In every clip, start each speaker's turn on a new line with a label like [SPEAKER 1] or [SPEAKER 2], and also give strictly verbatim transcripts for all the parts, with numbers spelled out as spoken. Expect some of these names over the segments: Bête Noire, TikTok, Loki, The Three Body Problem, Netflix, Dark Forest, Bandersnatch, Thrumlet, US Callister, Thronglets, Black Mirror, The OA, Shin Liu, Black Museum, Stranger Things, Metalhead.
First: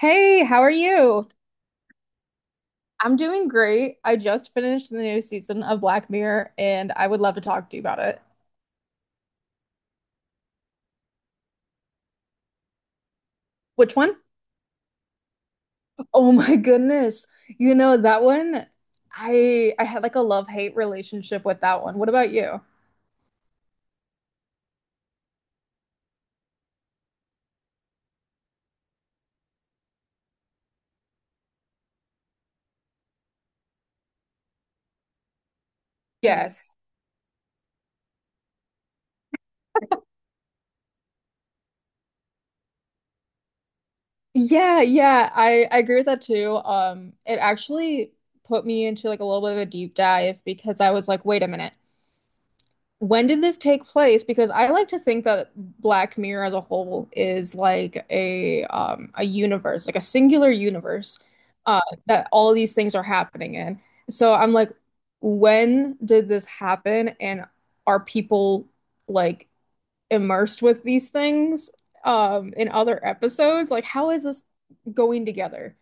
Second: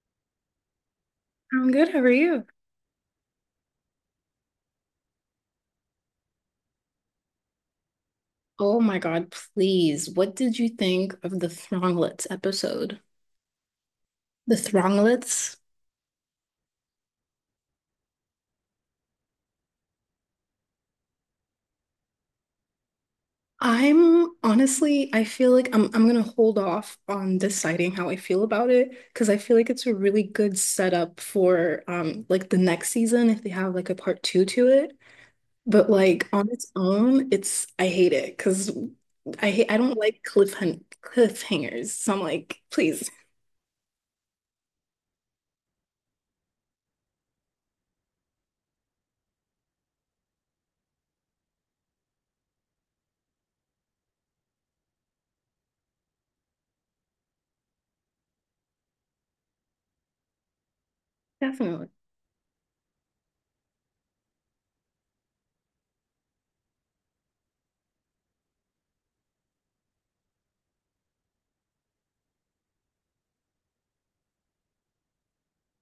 [SPEAKER 1] Hey, how are you?
[SPEAKER 2] I'm good. How are you?
[SPEAKER 1] I'm doing great. I just finished the new season of Black Mirror and I would love to talk to you about it.
[SPEAKER 2] Oh my God, please. What did you think of the Thronglets episode?
[SPEAKER 1] Which one?
[SPEAKER 2] The Thronglets?
[SPEAKER 1] Oh my goodness. You know that one, I I had like a love-hate relationship with that one. What about you?
[SPEAKER 2] I'm honestly, I feel like I'm I'm gonna hold off on deciding how I feel about it because I feel like it's a really good setup for um like the next season if they have like a part two to it. But like on
[SPEAKER 1] Yes.
[SPEAKER 2] its own, it's I hate it because I hate I don't like cliffhang cliffhangers. So I'm like, please,
[SPEAKER 1] Yeah, yeah, I I agree with that too. Um it actually put me into like a little bit of a deep dive because I was like, wait a minute. When did this take place? Because I like to think that Black Mirror as a whole is like a um a universe, like a singular universe, uh,
[SPEAKER 2] definitely.
[SPEAKER 1] that all these things are happening in. So I'm like, when did this happen? And are people like immersed with these things um in other episodes? Like, how is this going together?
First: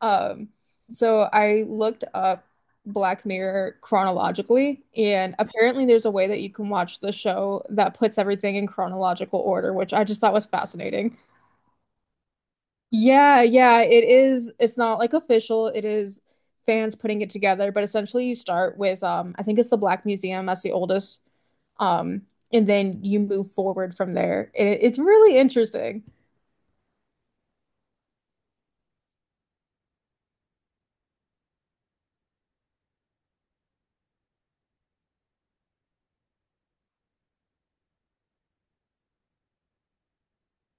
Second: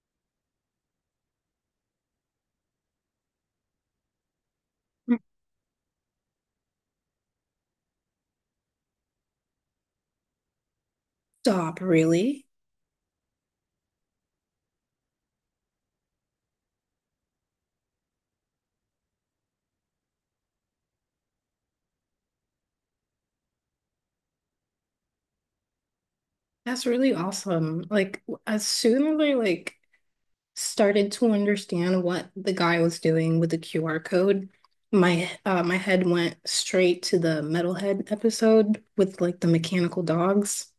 [SPEAKER 1] Um, so I looked up Black Mirror chronologically, and apparently there's a way that you can watch the show that puts everything in chronological order, which I just thought was fascinating.
[SPEAKER 2] Stop, really.
[SPEAKER 1] Yeah, yeah, it is. It's not like official, it is fans putting it together, but essentially you start with um I think it's the Black Museum, that's the oldest. Um, and then you move forward from there. It, it's really interesting.
[SPEAKER 2] That's really awesome. Like as soon as I like started to understand what the guy was doing with the Q R code, my uh my head went straight to the Metalhead episode with like the mechanical dogs.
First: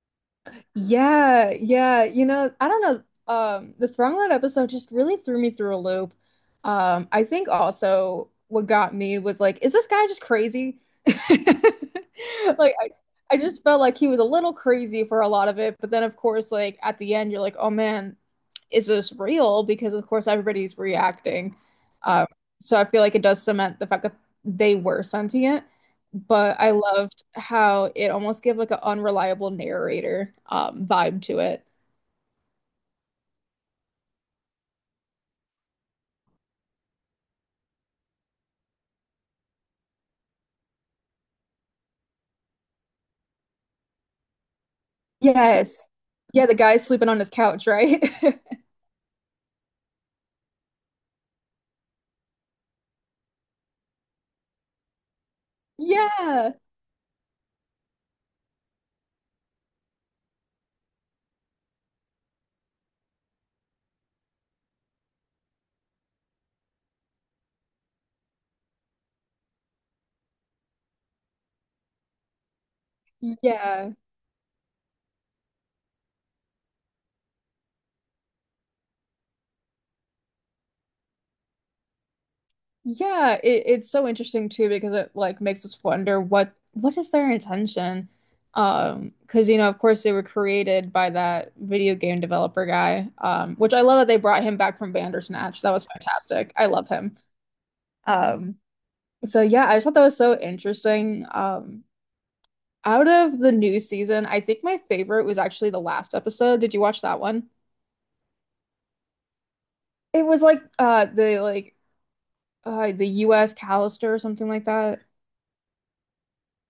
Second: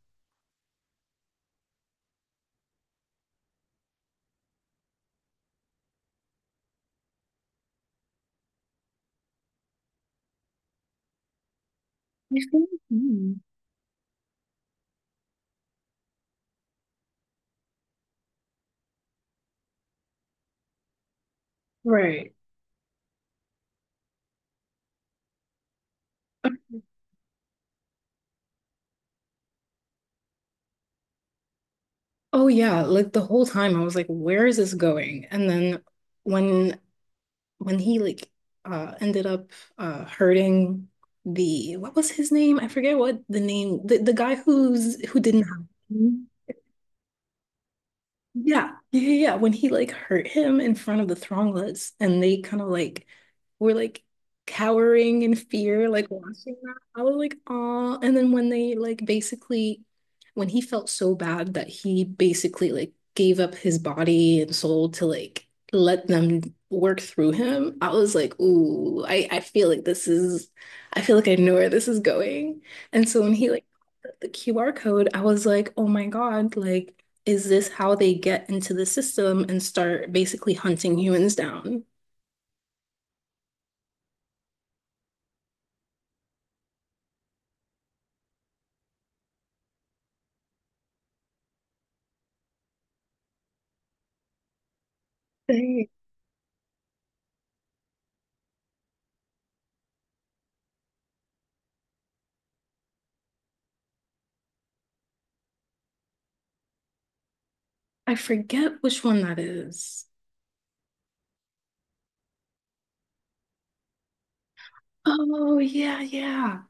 [SPEAKER 1] Yeah, yeah. You know, I don't know. Um, the Thrumlet episode just really threw me through a loop. Um, I think also what got me was like, is this guy just crazy? Like, I, I
[SPEAKER 2] Mhm.
[SPEAKER 1] just felt like he was a little crazy for a lot of it, but then of course, like at the end, you're like, oh man, is this real? Because of course everybody's reacting. Um,
[SPEAKER 2] Right.
[SPEAKER 1] so I feel like it does cement the fact that they were sentient, but I loved how it almost gave like an unreliable narrator um, vibe to it.
[SPEAKER 2] Oh yeah, like the whole time I was like, where is this going? And then when when he like uh ended up uh hurting the what was his name? I forget what the name the, the guy who's who didn't have.
[SPEAKER 1] Yes. Yeah, the guy's sleeping on his couch, right?
[SPEAKER 2] Yeah, yeah, yeah, yeah. When he like hurt him in front of the Thronglets, and they kind of like were like cowering in fear, like
[SPEAKER 1] Yeah.
[SPEAKER 2] watching that. I was like, oh. And then when they like basically, when he felt so bad that he basically like gave up his body and soul to like let them work through him, I was like, ooh, I I feel like this is, I feel like I know where this is going. And so when he like
[SPEAKER 1] Yeah.
[SPEAKER 2] Q R code, I was like, oh my God, like, is this how they get into the system and start basically hunting humans down?
[SPEAKER 1] Yeah, it, it's so interesting too because it like makes us wonder what what is their intention? Um, because you know, of course, they were created by that video game developer guy, um, which I love that they brought him back from Bandersnatch. That was
[SPEAKER 2] Dang.
[SPEAKER 1] fantastic. I love him. Um, so yeah, I just thought that was so interesting. Um, out of the new season, I think my favorite was actually the last episode. Did you watch that one?
[SPEAKER 2] I forget which one that is.
[SPEAKER 1] It was like uh the like uh the U S Callister or something like that.
[SPEAKER 2] Oh, yeah, yeah.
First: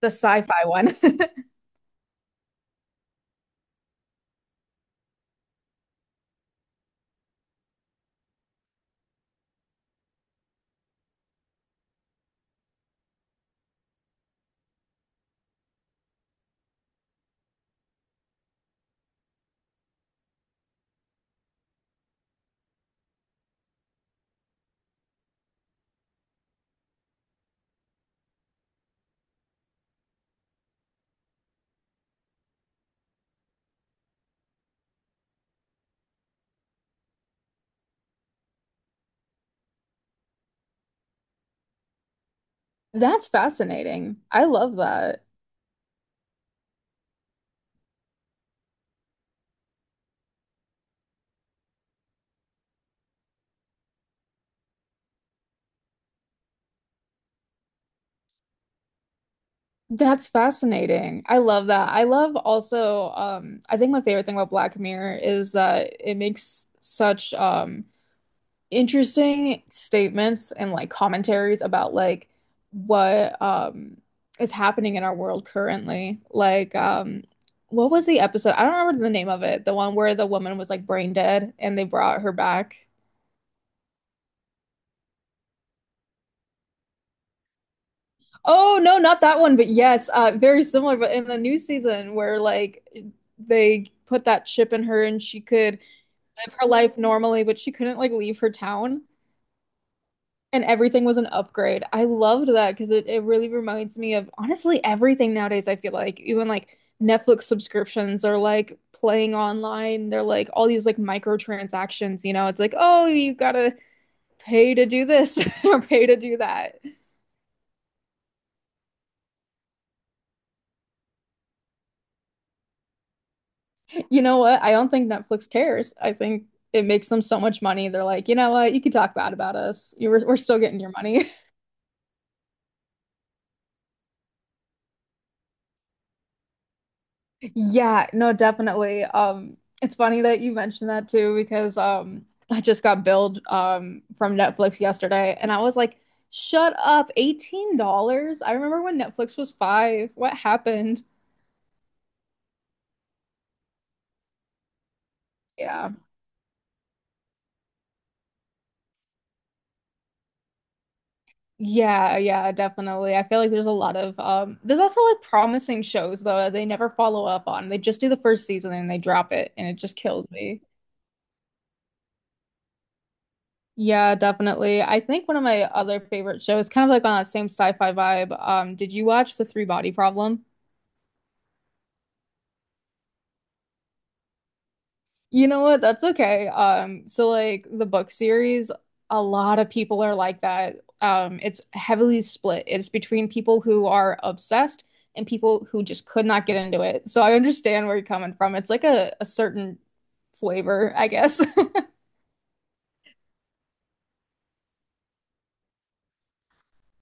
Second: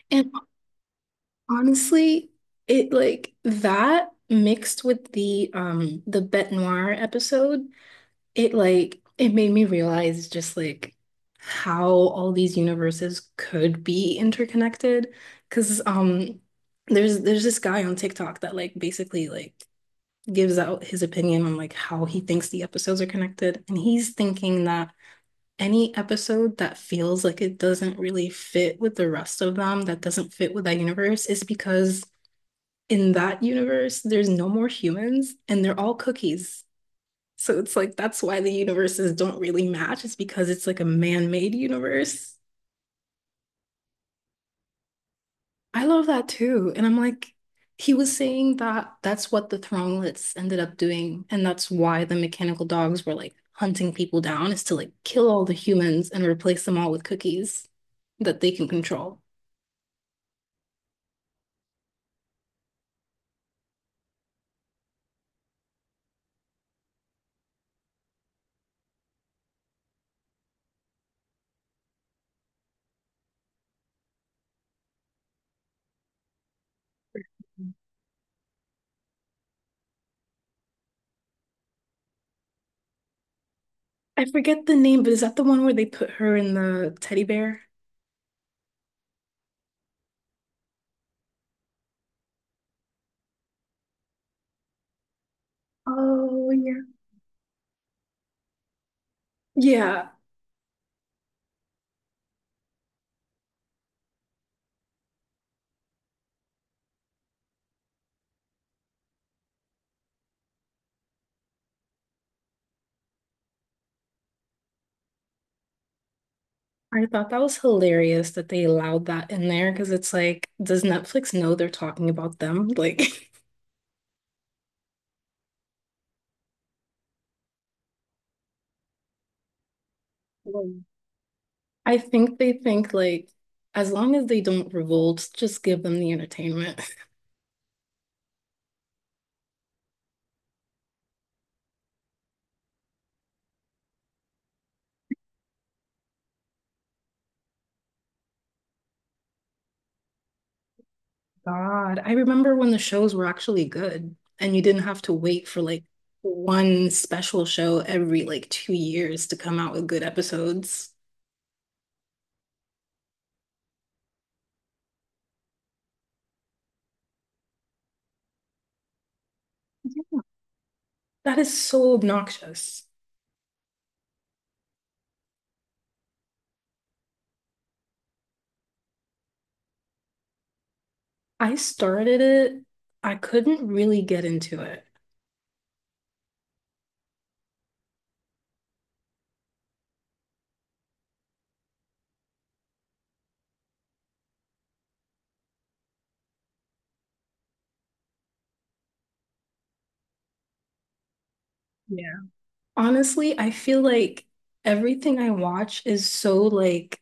[SPEAKER 1] The
[SPEAKER 2] And
[SPEAKER 1] sci-fi one.
[SPEAKER 2] honestly, it like that mixed with the um the Bête Noire episode, it like it made me realize just like how all these universes could be interconnected. Cause um there's there's this guy on TikTok that like basically like gives out his opinion on like how he thinks the episodes are connected. And he's thinking that any episode that feels like it doesn't really fit with the rest of them, that doesn't fit with that universe, is because in that universe, there's no more humans and they're all cookies. So it's like that's why the universes don't really match. It's because it's like a man-made universe.
[SPEAKER 1] That's fascinating. I love that.
[SPEAKER 2] I love that too. And I'm like, he was saying that that's what the Thronglets ended up doing. And that's why the mechanical dogs were like hunting people down, is to like kill all the humans and replace them all with cookies that they can control.
[SPEAKER 1] That's fascinating. I love that. I love also, um, I think my favorite thing about Black Mirror is that it makes such um interesting statements and like commentaries about like what um is happening in our world currently. Like um what was the episode? I don't remember the name of it. The one where the woman was like brain dead and they brought her back.
[SPEAKER 2] I forget the name, but is that the one where they put her in the teddy bear?
[SPEAKER 1] Oh no, not that one, but yes, uh, very similar. But in the new season, where like they put that chip in her and she could
[SPEAKER 2] Oh,
[SPEAKER 1] live her
[SPEAKER 2] yeah.
[SPEAKER 1] life normally, but she couldn't like leave her town,
[SPEAKER 2] Yeah.
[SPEAKER 1] and everything was an upgrade. I loved that because it it really reminds me of honestly everything nowadays. I feel like even like Netflix subscriptions or like playing online, they're like all these like microtransactions. You know, it's like, oh, you gotta pay to do this or pay to do that.
[SPEAKER 2] I thought that was hilarious that they allowed that in there because it's like, does Netflix know they're talking about them? Like,
[SPEAKER 1] You know what? I don't think Netflix cares. I think it makes them so much money. They're like, you know what? You can talk bad about us. You were, we're still getting
[SPEAKER 2] Mm.
[SPEAKER 1] your money.
[SPEAKER 2] I think they think like, as long as they don't revolt, just give them the entertainment.
[SPEAKER 1] Yeah, no, definitely. Um, it's funny that you mentioned that too because um, I just got billed um from Netflix yesterday, and I was like, shut up, eighteen dollars? I remember when Netflix was five. What happened?
[SPEAKER 2] God, I remember when the shows were actually good and you didn't have to wait for like
[SPEAKER 1] Yeah.
[SPEAKER 2] one special show every like two years to come out with good episodes.
[SPEAKER 1] Yeah, yeah, definitely. I feel like there's a lot of um there's also like promising shows though that they never follow up on. They just do the first season and they drop it and it just kills me.
[SPEAKER 2] That is so obnoxious.
[SPEAKER 1] Yeah, definitely. I think one of my other favorite shows, kind of like on that same sci-fi vibe, um, did you watch The Three Body Problem?
[SPEAKER 2] I started it, I couldn't really get into it.
[SPEAKER 1] You know what? That's okay. Um, so like the book series, a lot of people are like that. Um, it's heavily split. It's between people who are obsessed and people who just could not get into it. So I understand where you're coming from. It's like a, a certain flavor, I guess.
[SPEAKER 2] Honestly, I feel like everything I watch is so like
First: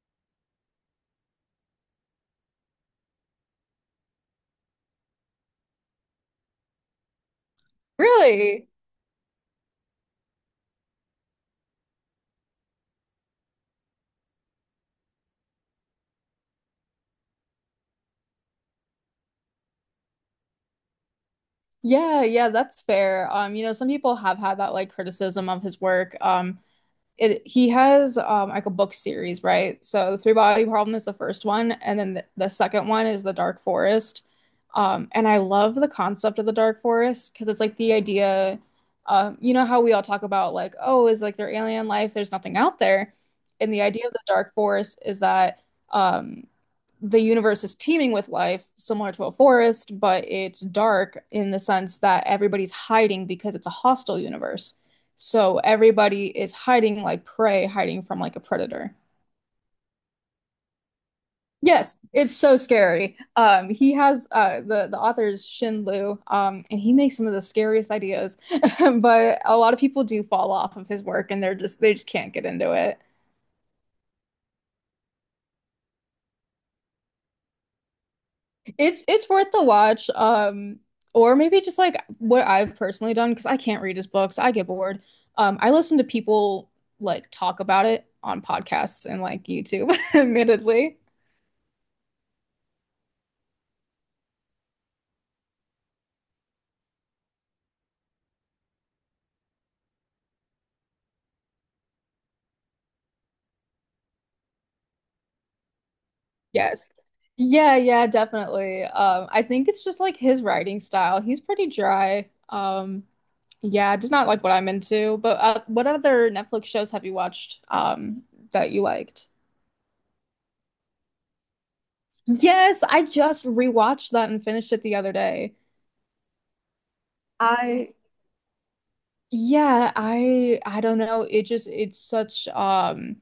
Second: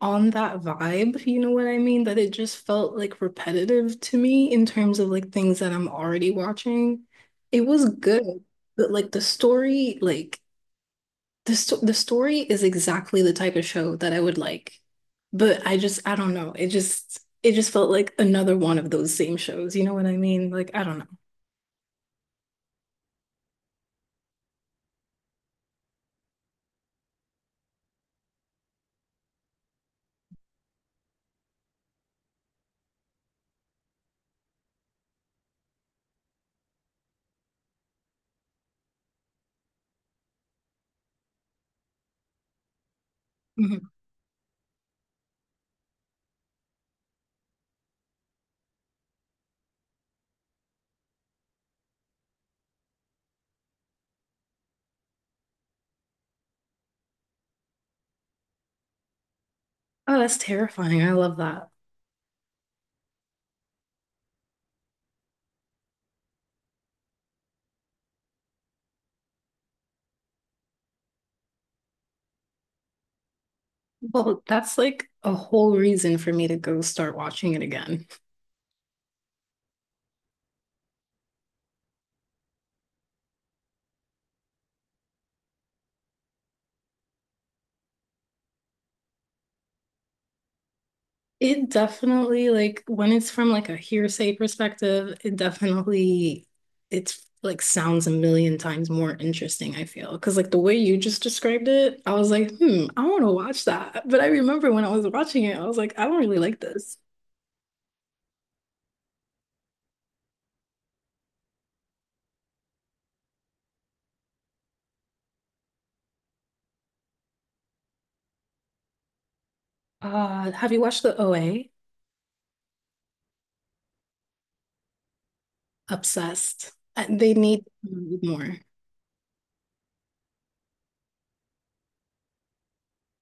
[SPEAKER 2] on that vibe, you know what I mean? That it just felt like repetitive to me in terms of like things that I'm already watching. It was good,
[SPEAKER 1] Really?
[SPEAKER 2] but like the story, like the sto the story is exactly the type of show that I would like. But I just I don't know. It just it just felt like another one of those same shows, you know what I mean? Like I don't know.
[SPEAKER 1] Yeah, yeah, that's fair. Um, you know, some people have had that like criticism of his work. Um, it He has um like a book series, right? So the Three Body Problem is the first one, and then the, the second one is the Dark Forest. Um, and I love the concept of the Dark Forest because it's like the idea, um, you know how we all talk about like, oh, is like there alien life? There's nothing out there. And the
[SPEAKER 2] Mhm.
[SPEAKER 1] idea of the Dark Forest is that um the universe is teeming with life, similar to a forest, but it's dark in the sense that everybody's hiding because it's a hostile universe. So everybody is hiding like prey, hiding from like a predator.
[SPEAKER 2] Oh, that's terrifying. I love that.
[SPEAKER 1] Yes, it's so scary. Um, he has uh, the the author is Shin Liu, um, and he makes some of the scariest ideas. But a lot of people do fall off of his work, and they're just they just can't get into it.
[SPEAKER 2] Well, that's like a whole reason for me to go start watching it again.
[SPEAKER 1] It's it's worth the watch. Um, or maybe just like what I've personally done, because I can't read his books. I get bored. Um, I listen to people like talk about it on podcasts and like YouTube, admittedly.
[SPEAKER 2] It definitely like when it's from like a hearsay perspective, it definitely it's like sounds a million times more interesting, I feel. Because like the way you just described it, I was like, hmm, I want to watch that. But I remember when I was watching it, I was like, I don't really like
[SPEAKER 1] Yes.
[SPEAKER 2] this.
[SPEAKER 1] Yeah, yeah, definitely. Um, I think it's just like his writing style. He's pretty dry. Um, yeah, just not like what I'm into. But uh, what other Netflix shows have you watched um that you liked?
[SPEAKER 2] Uh, have you watched the O A?
[SPEAKER 1] Yes, I just rewatched that and finished it the other day.
[SPEAKER 2] Obsessed. Uh, They need
[SPEAKER 1] I
[SPEAKER 2] more.
[SPEAKER 1] Yeah, I I don't know. It just it's such um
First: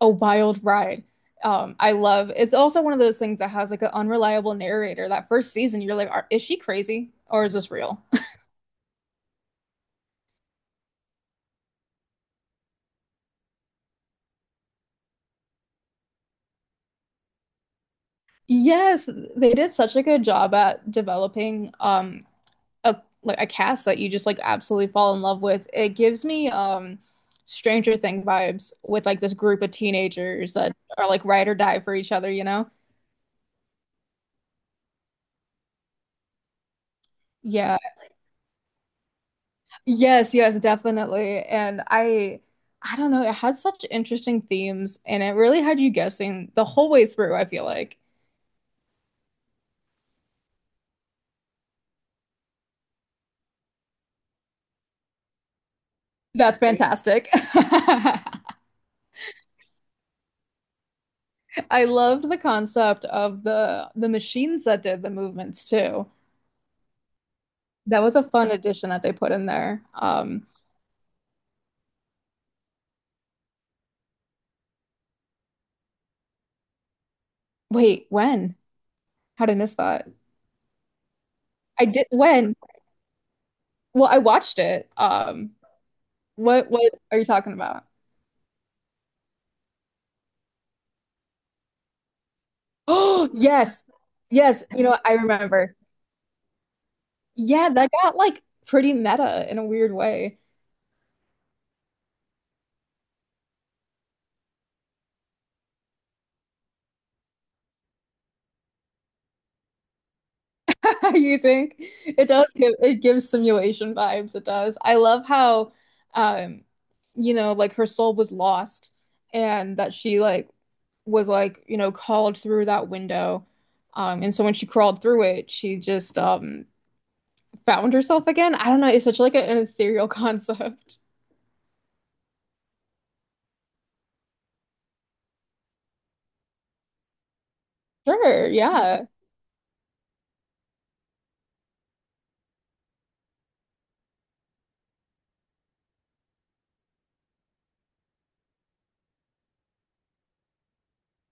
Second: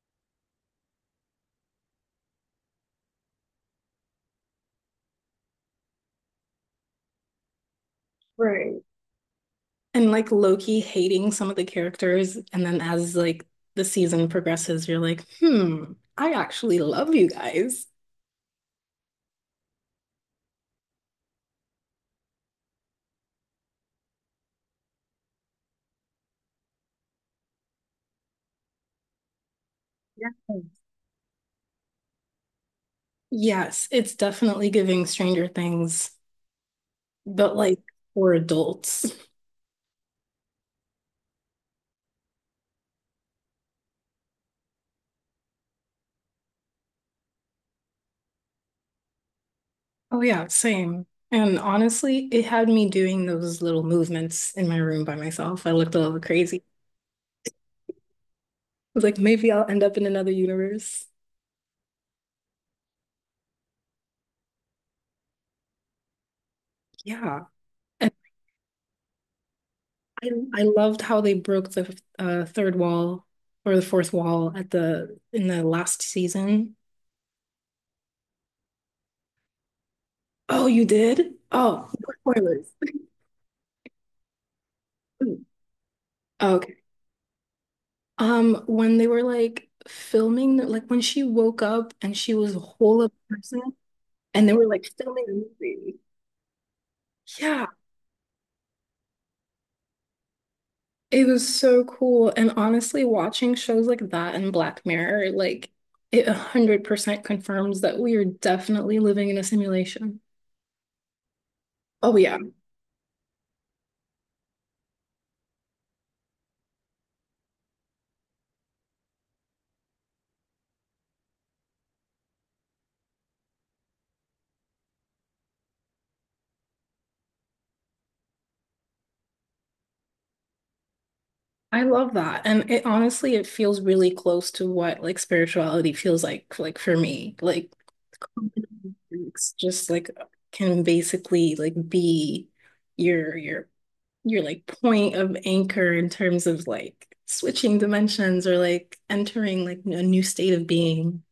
[SPEAKER 1] a wild ride. Um, I love, it's also one of those things that has like an unreliable narrator. That first season, you're like, Are, is she crazy or is this real?
[SPEAKER 2] Right. And like Loki hating some of the characters, and then as like the season progresses, you're like, hmm, I actually love you guys.
[SPEAKER 1] Yes, they did such a good job at developing um a like a cast that you just like absolutely fall in love with. It gives me um Stranger Thing vibes with like this group of
[SPEAKER 2] Yeah.
[SPEAKER 1] teenagers that are like ride or die for each other, you know?
[SPEAKER 2] Yes, it's definitely giving Stranger Things, but
[SPEAKER 1] Yeah.
[SPEAKER 2] like for adults.
[SPEAKER 1] Yes, yes, definitely. And I I don't know, it had such interesting themes and it really had you guessing the whole way through, I feel like.
[SPEAKER 2] Oh yeah, same. And honestly, it had me doing those little movements in my room by myself. I looked a little crazy.
[SPEAKER 1] That's
[SPEAKER 2] I
[SPEAKER 1] fantastic.
[SPEAKER 2] was like, maybe I'll end up in another universe.
[SPEAKER 1] I loved the concept of the the machines that did the movements too.
[SPEAKER 2] Yeah.
[SPEAKER 1] That
[SPEAKER 2] And
[SPEAKER 1] was a fun addition that they put in there.
[SPEAKER 2] I
[SPEAKER 1] Um
[SPEAKER 2] I loved how they broke the uh, third wall or the fourth wall at the in the last season.
[SPEAKER 1] wait, when? How did I miss that?
[SPEAKER 2] Oh, you did?
[SPEAKER 1] I
[SPEAKER 2] Oh,
[SPEAKER 1] did
[SPEAKER 2] no
[SPEAKER 1] when?
[SPEAKER 2] spoilers.
[SPEAKER 1] Well, I watched it. Um what
[SPEAKER 2] Okay.
[SPEAKER 1] what are you talking about?
[SPEAKER 2] Um, when they were like filming, like when she woke up and she was a whole other
[SPEAKER 1] Oh,
[SPEAKER 2] person,
[SPEAKER 1] yes.
[SPEAKER 2] and they
[SPEAKER 1] Yes,
[SPEAKER 2] were
[SPEAKER 1] you
[SPEAKER 2] like
[SPEAKER 1] know, I
[SPEAKER 2] filming a
[SPEAKER 1] remember.
[SPEAKER 2] movie. Yeah,
[SPEAKER 1] Yeah, that got like pretty meta in a weird way.
[SPEAKER 2] it was so cool. And honestly, watching shows like that and Black Mirror, like it one hundred percent confirms that we are definitely living in a simulation.
[SPEAKER 1] You think
[SPEAKER 2] Oh
[SPEAKER 1] it
[SPEAKER 2] yeah.
[SPEAKER 1] does, give it gives simulation vibes. It does. I love how, um, you know, like her soul was lost, and that she like was like you know called through that window, um, and so when she crawled through it, she just um found herself again. I don't know. It's such like an ethereal concept.
[SPEAKER 2] I love that. And it honestly, it feels really close to what like spirituality feels like, like for me. Like
[SPEAKER 1] Sure. Yeah.
[SPEAKER 2] it's just like can basically like be your your your like point of anchor in terms of like switching dimensions or like entering like a new state of being.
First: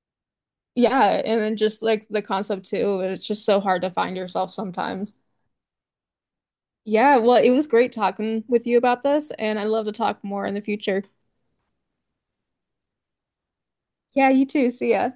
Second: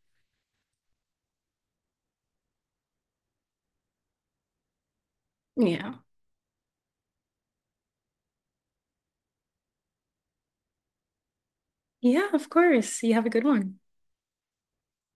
[SPEAKER 1] Yeah. And then just like the concept too. It's just so hard to find yourself sometimes.
[SPEAKER 2] Yeah.
[SPEAKER 1] Yeah, well, it was great talking with you about this, and I'd love to talk more in the future.
[SPEAKER 2] Yeah, of course. You have a good one.
[SPEAKER 1] Yeah, you too. See ya.